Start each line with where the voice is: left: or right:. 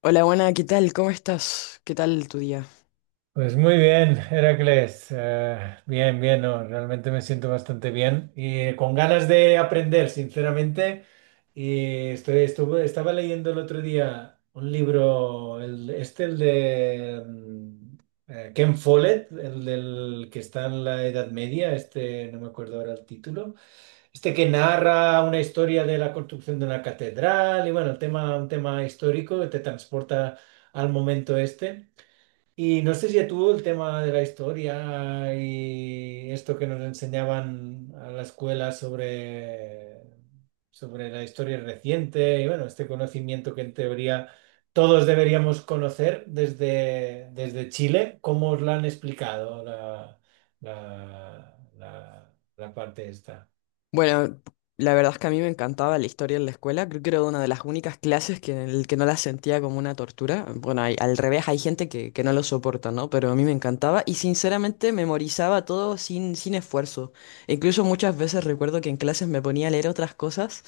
left: Hola, buena, ¿qué tal? ¿Cómo estás? ¿Qué tal tu día?
right: Pues muy bien, Heracles. Bien, bien, no, realmente me siento bastante bien y con ganas de aprender, sinceramente. Y estaba leyendo el otro día un libro, el, este, el de Ken Follett, el del que está en la Edad Media, este, no me acuerdo ahora el título. Este que narra una historia de la construcción de una catedral y bueno, el tema, un tema histórico que te transporta al momento este. Y no sé si a tú el tema de la historia y esto que nos enseñaban a la escuela sobre la historia reciente y bueno, este conocimiento que en teoría todos deberíamos conocer desde Chile, ¿cómo os la han explicado la parte esta?
left: Bueno, la verdad es que a mí me encantaba la historia en la escuela. Creo que era una de las únicas clases que, en el que no la sentía como una tortura. Bueno, al revés, hay gente que no lo soporta, ¿no? Pero a mí me encantaba y sinceramente memorizaba todo sin esfuerzo. Incluso muchas veces recuerdo que en clases me ponía a leer otras cosas.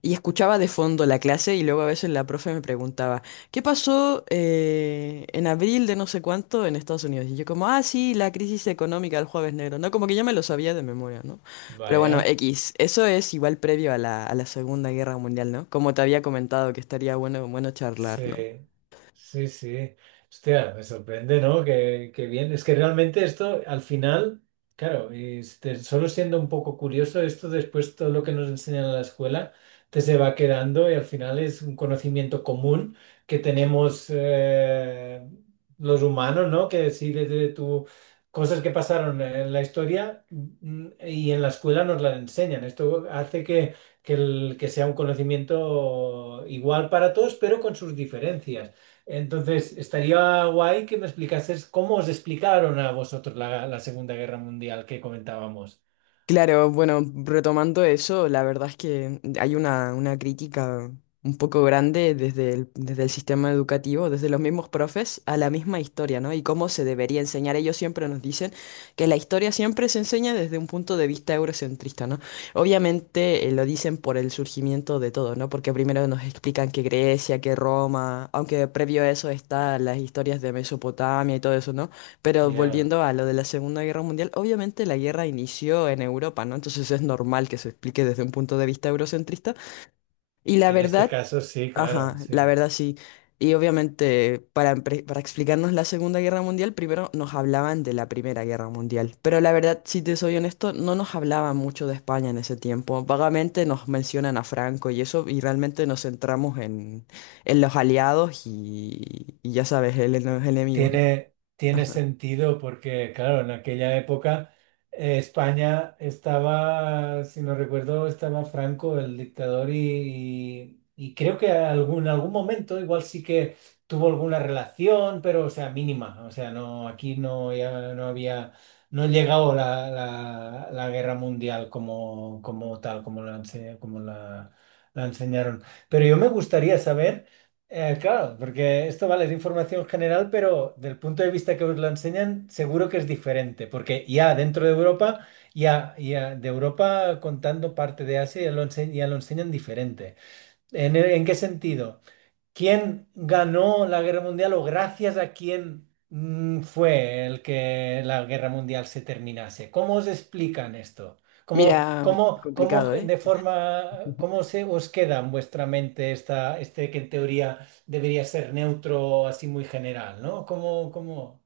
left: Y escuchaba de fondo la clase y luego a veces la profe me preguntaba, ¿qué pasó en abril de no sé cuánto en Estados Unidos? Y yo como, ah, sí, la crisis económica del jueves negro, ¿no? Como que ya me lo sabía de memoria, ¿no? Pero bueno,
right: Vaya.
left: X, eso es igual previo a la Segunda Guerra Mundial, ¿no? Como te había comentado que estaría bueno, bueno charlar, ¿no?
right: Sí, sí, sí. Hostia, me sorprende, ¿no? Que bien. Es que realmente esto, al final, claro, este, solo siendo un poco curioso, esto después todo lo que nos enseñan en la escuela te se va quedando y al final es un conocimiento común que tenemos los humanos, ¿no? Que sí, desde tu... Cosas que pasaron en la historia y en la escuela nos las enseñan. Esto hace que que sea un conocimiento igual para todos, pero con sus diferencias. Entonces, estaría guay que me explicases cómo os explicaron a vosotros la Segunda Guerra Mundial que comentábamos.
left: Claro, bueno, retomando eso, la verdad es que hay una crítica un poco grande desde el sistema educativo, desde los mismos profes, a la misma historia, ¿no? Y cómo se debería enseñar. Ellos siempre nos dicen que la historia siempre se enseña desde un punto de vista eurocentrista, ¿no? Obviamente lo dicen por el surgimiento de todo, ¿no? Porque primero nos explican que Grecia, que Roma, aunque previo a eso está las historias de Mesopotamia y todo eso, ¿no? Pero
right: Ya.
left: volviendo a lo de la Segunda Guerra Mundial, obviamente la guerra inició en Europa, ¿no? Entonces es normal que se explique desde un punto de vista eurocentrista. Y la
right: En este
left: verdad,
right: caso, sí, claro,
left: ajá, la
right: sí.
left: verdad sí. Y obviamente para, para explicarnos la Segunda Guerra Mundial, primero nos hablaban de la Primera Guerra Mundial. Pero la verdad, si te soy honesto, no nos hablaban mucho de España en ese tiempo. Vagamente nos mencionan a Franco y eso, y realmente nos centramos en los aliados y ya sabes, en los enemigos.
right: Tiene sentido porque, claro, en aquella época España estaba, si no recuerdo, estaba Franco, el dictador, y creo que en algún momento igual sí que tuvo alguna relación, pero, o sea, mínima. O sea, no, aquí no, ya no había, no ha llegado la guerra mundial como, como tal, como la enseñaron. Pero yo me gustaría saber... Claro, porque esto vale es información general, pero del punto de vista que os lo enseñan, seguro que es diferente, porque ya dentro de Europa, ya de Europa contando parte de Asia, ya lo enseñan diferente. ¿En qué sentido? ¿Quién ganó la guerra mundial o gracias a quién fue el que la guerra mundial se terminase? ¿Cómo os explican esto? ¿Cómo,
left: Mira,
right: cómo, cómo
left: complicado, ¿eh?
right: de forma, cómo se os queda en vuestra mente este que en teoría debería ser neutro, así muy general, ¿no? ¿Cómo?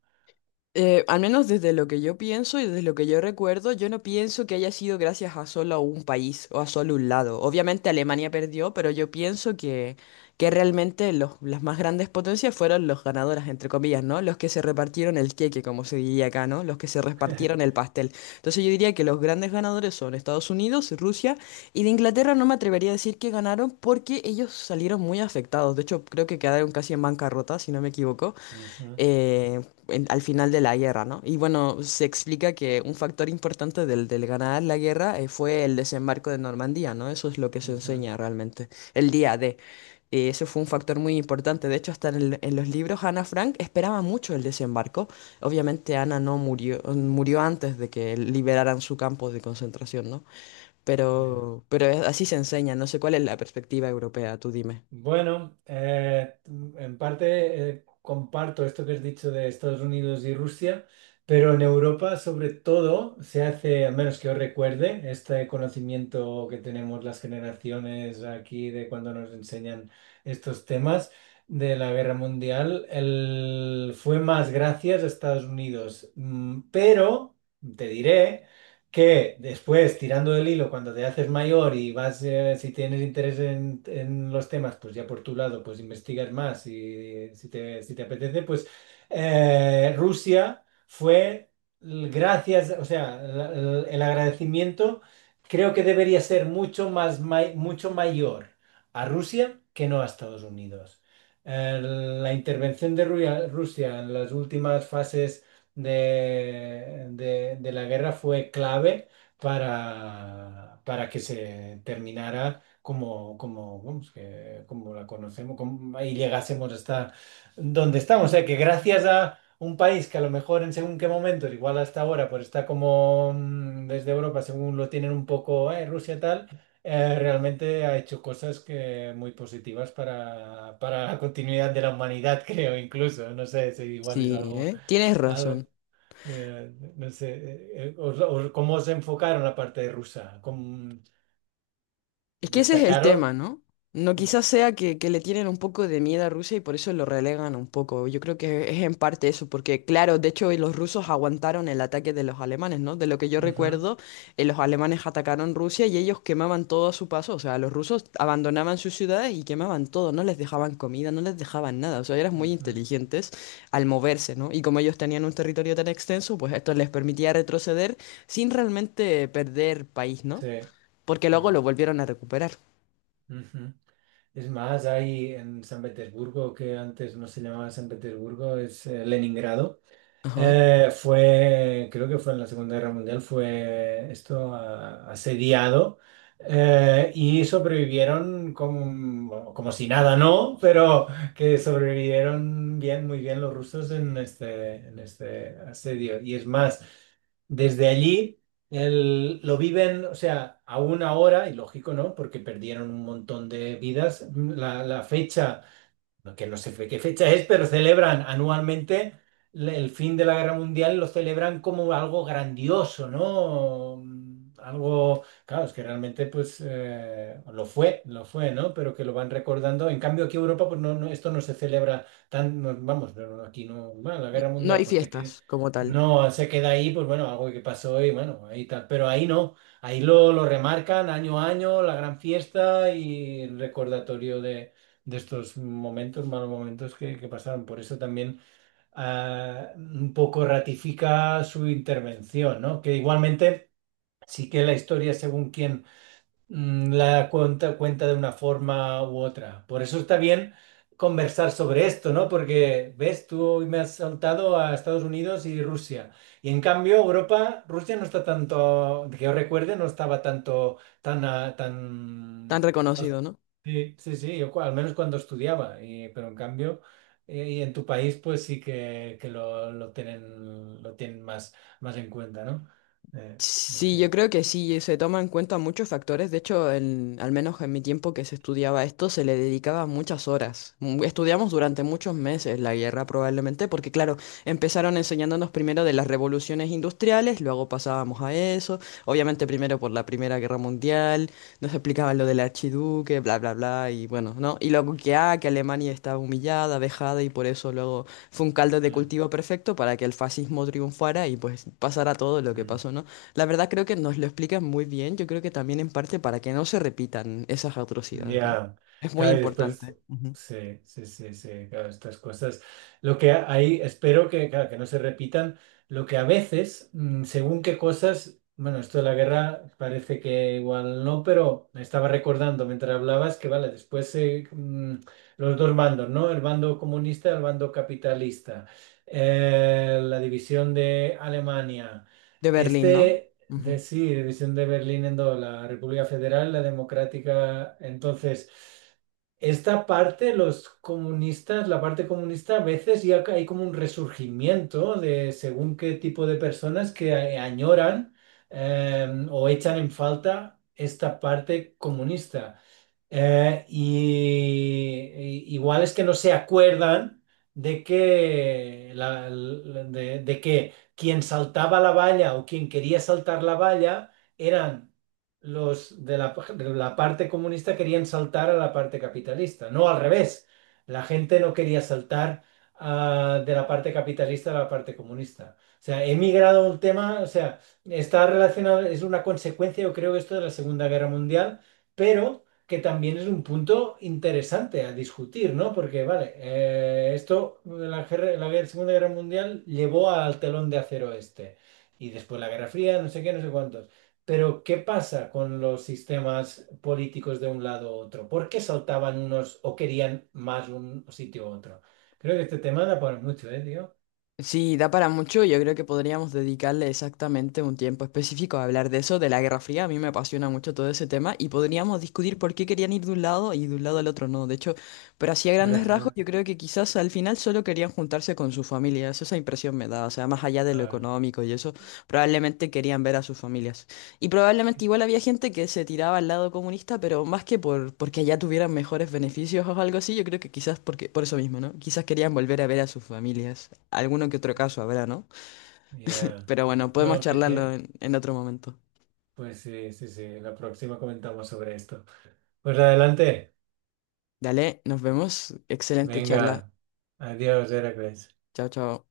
left: Al menos desde lo que yo pienso y desde lo que yo recuerdo, yo no pienso que haya sido gracias a solo un país o a solo un lado. Obviamente Alemania perdió, pero yo pienso que realmente las más grandes potencias fueron los ganadores, entre comillas, ¿no? Los que se repartieron el queque, como se diría acá, ¿no? Los que se repartieron el pastel. Entonces yo diría que los grandes ganadores son Estados Unidos, Rusia y de Inglaterra no me atrevería a decir que ganaron porque ellos salieron muy afectados. De hecho, creo que quedaron casi en bancarrota, si no me equivoco.
right: Ujú,
left: eh, Al final de la guerra, ¿no? Y bueno, se explica que un factor importante del ganar la guerra fue el desembarco de Normandía, ¿no? Eso es lo que se
right: ujú.
left: enseña realmente, el día de. Eso fue un factor muy importante. De hecho, en los libros, Ana Frank esperaba mucho el desembarco. Obviamente, Ana no murió, murió antes de que liberaran su campo de concentración, ¿no?
right: Ya.
left: Pero así se enseña. No sé cuál es la perspectiva europea, tú dime.
right: Bueno, en parte comparto esto que has dicho de Estados Unidos y Rusia, pero en Europa sobre todo se hace, al menos que yo recuerde, este conocimiento que tenemos las generaciones aquí de cuando nos enseñan estos temas de la guerra mundial, fue más gracias a Estados Unidos. Pero, te diré que después, tirando del hilo, cuando te haces mayor y vas, si tienes interés en los temas, pues ya por tu lado, pues investigas más y si te apetece, pues Rusia fue, gracias, o sea, el agradecimiento creo que debería ser mucho más, mucho mayor a Rusia que no a Estados Unidos. La intervención de Rusia en las últimas fases de la guerra fue clave para que se terminara como, vamos, que, como la conocemos y llegásemos hasta donde estamos. O sea, que gracias a un país que a lo mejor en según qué momento, igual hasta ahora, pues está como desde Europa, según lo tienen un poco, Rusia tal. Realmente ha hecho cosas que muy positivas para la continuidad de la humanidad, creo, incluso. No sé si igual es
left: Sí,
right: algo,
left: ¿eh? Tienes razón.
right: eh, no sé, ¿cómo os enfocaron la parte rusa? ¿Cómo
left: Es que ese es el tema,
right: destacaron?
left: ¿no? No
right: Mm,
left: quizás sea que le tienen un poco de miedo a Rusia y por eso lo relegan un poco. Yo creo que es en parte eso, porque claro, de hecho los rusos aguantaron el ataque de los alemanes, ¿no? De lo que yo
right: ujú,
left: recuerdo, los alemanes atacaron Rusia y ellos quemaban todo a su paso. O sea, los rusos abandonaban sus ciudades y quemaban todo, no les dejaban comida, no les dejaban nada. O sea, eran muy
right: ujú,
left: inteligentes al moverse, ¿no? Y como ellos tenían un territorio tan extenso, pues esto les permitía retroceder sin realmente perder país, ¿no?
right: sí.
left: Porque luego
right: Mm,
left: lo volvieron a recuperar.
right: ujú. Es más, hay en San Petersburgo, que antes no se llamaba San Petersburgo, es Leningrado.
left: Ajá.
right: Fue, creo que fue en la Segunda Guerra Mundial, fue esto asediado y sobrevivieron como, bueno, como si nada, ¿no? Pero que sobrevivieron bien, muy bien los rusos en este asedio. Y es más, desde allí lo viven, o sea, aún ahora, y lógico, ¿no? Porque perdieron un montón de vidas, la fecha que no sé qué fecha es, pero celebran anualmente el fin de la Guerra Mundial, lo celebran como algo grandioso, ¿no? Algo, claro, es que realmente pues lo fue, ¿no? Pero que lo van recordando. En cambio aquí en Europa pues no, no, esto no se celebra tan, no, vamos, no, no, aquí no, bueno, la Guerra
left: No
right: Mundial
left: hay
right: pues te queda,
left: fiestas como tal,
right: no se queda ahí, pues bueno, algo que pasó y bueno, ahí tal, pero ahí no. Ahí lo remarcan año a año, la gran fiesta y el recordatorio de estos momentos, malos momentos que pasaron. Por eso también un poco ratifica su intervención, ¿no? Que igualmente sí que la historia, según quién la cuenta, cuenta de una forma u otra. Por eso está bien conversar sobre esto, ¿no? Porque, ves, tú hoy me has saltado a Estados Unidos y Rusia. Y en cambio, Europa, Rusia no está tanto, que yo recuerde, no estaba tanto, tan,
left: tan
right: tan... no es-
left: reconocido, ¿no?
right: Sí, sí, sí, yo al menos cuando estudiaba, pero en cambio, y en tu país, pues sí que lo tienen más, más en cuenta, ¿no? Eh, no
left: Sí, yo
right: sé.
left: creo que sí, se toman en cuenta muchos factores. De hecho, al menos en mi tiempo que se estudiaba esto, se le dedicaba muchas horas. Mm, estudiamos durante muchos meses la guerra probablemente, porque claro, empezaron enseñándonos primero de las revoluciones industriales, luego pasábamos a eso, obviamente primero por la Primera Guerra Mundial, nos explicaban lo del archiduque, bla, bla, bla, y bueno, ¿no? Y luego que, ah, que Alemania estaba humillada, vejada, y por eso luego fue un caldo de cultivo perfecto para que el fascismo triunfara y pues pasara todo lo que
right: Mm.
left: pasó, ¿no? La verdad creo que nos lo explican muy bien, yo creo que también en parte para que no se repitan esas atrocidades, ¿no?
right: Ya,
left: Es muy
right: claro, y después,
left: importante. Ujú.
right: sí, sí, sí, sí, claro, estas cosas. Lo que ahí espero que, claro, que no se repitan, lo que a veces, según qué cosas, bueno, esto de la guerra parece que igual no, pero me estaba recordando mientras hablabas que, vale, después los dos bandos, ¿no? El bando comunista y el bando capitalista. La división de Alemania.
left: De Berlín, ¿no?
right: Este...
left: Ujú.
right: Sí, división de Berlín en dos, la República Federal, la Democrática. Entonces, esta parte, los comunistas, la parte comunista, a veces ya hay como un resurgimiento de según qué tipo de personas que añoran o echan en falta esta parte comunista. Igual es que no se acuerdan de que quien saltaba la valla o quien quería saltar la valla eran los de la parte comunista querían saltar a la parte capitalista, no al revés. La gente no quería saltar de la parte capitalista a la parte comunista. O sea, he migrado un tema, o sea, está relacionado, es una consecuencia, yo creo, esto de la Segunda Guerra Mundial, pero que también es un punto interesante a discutir, ¿no? Porque, vale, esto, la guerra- Segunda Guerra Mundial llevó al telón de acero este, y después la Guerra Fría, no sé qué, no sé cuántos. Pero, ¿qué pasa con los sistemas políticos de un lado u otro? ¿Por qué saltaban unos o querían más un sitio u otro? Creo que este tema da para mucho, ¿eh, tío?
left: Sí, da para mucho, yo creo que podríamos dedicarle exactamente un tiempo específico a hablar de eso, de la Guerra Fría, a mí me apasiona mucho todo ese tema y podríamos discutir por qué querían ir de un lado y de un lado al otro no, de hecho, pero así a grandes rasgos
right: Ajá.
left: yo creo que quizás al final solo querían juntarse con su familia, esa impresión me da, o sea, más allá de lo
right: Ah,
left: económico y eso, probablemente querían ver a sus familias. Y
right: qué-
left: probablemente igual había gente que se tiraba al lado comunista, pero más que por porque allá tuvieran mejores beneficios o algo así, yo creo que quizás porque por eso mismo, ¿no? Quizás querían volver a ver a sus familias. Alguno que otro caso habrá, ¿no?
right: ya,
left: Pero bueno,
right: ya.
left: podemos
right: No, que
left: charlarlo
right: te...
left: en otro momento.
right: Pues sí, sí, sí, la próxima comentamos sobre esto. Pues adelante.
left: Dale, nos vemos. Excelente charla.
right: Venga, adiós, Heracles.
left: Chao, chao.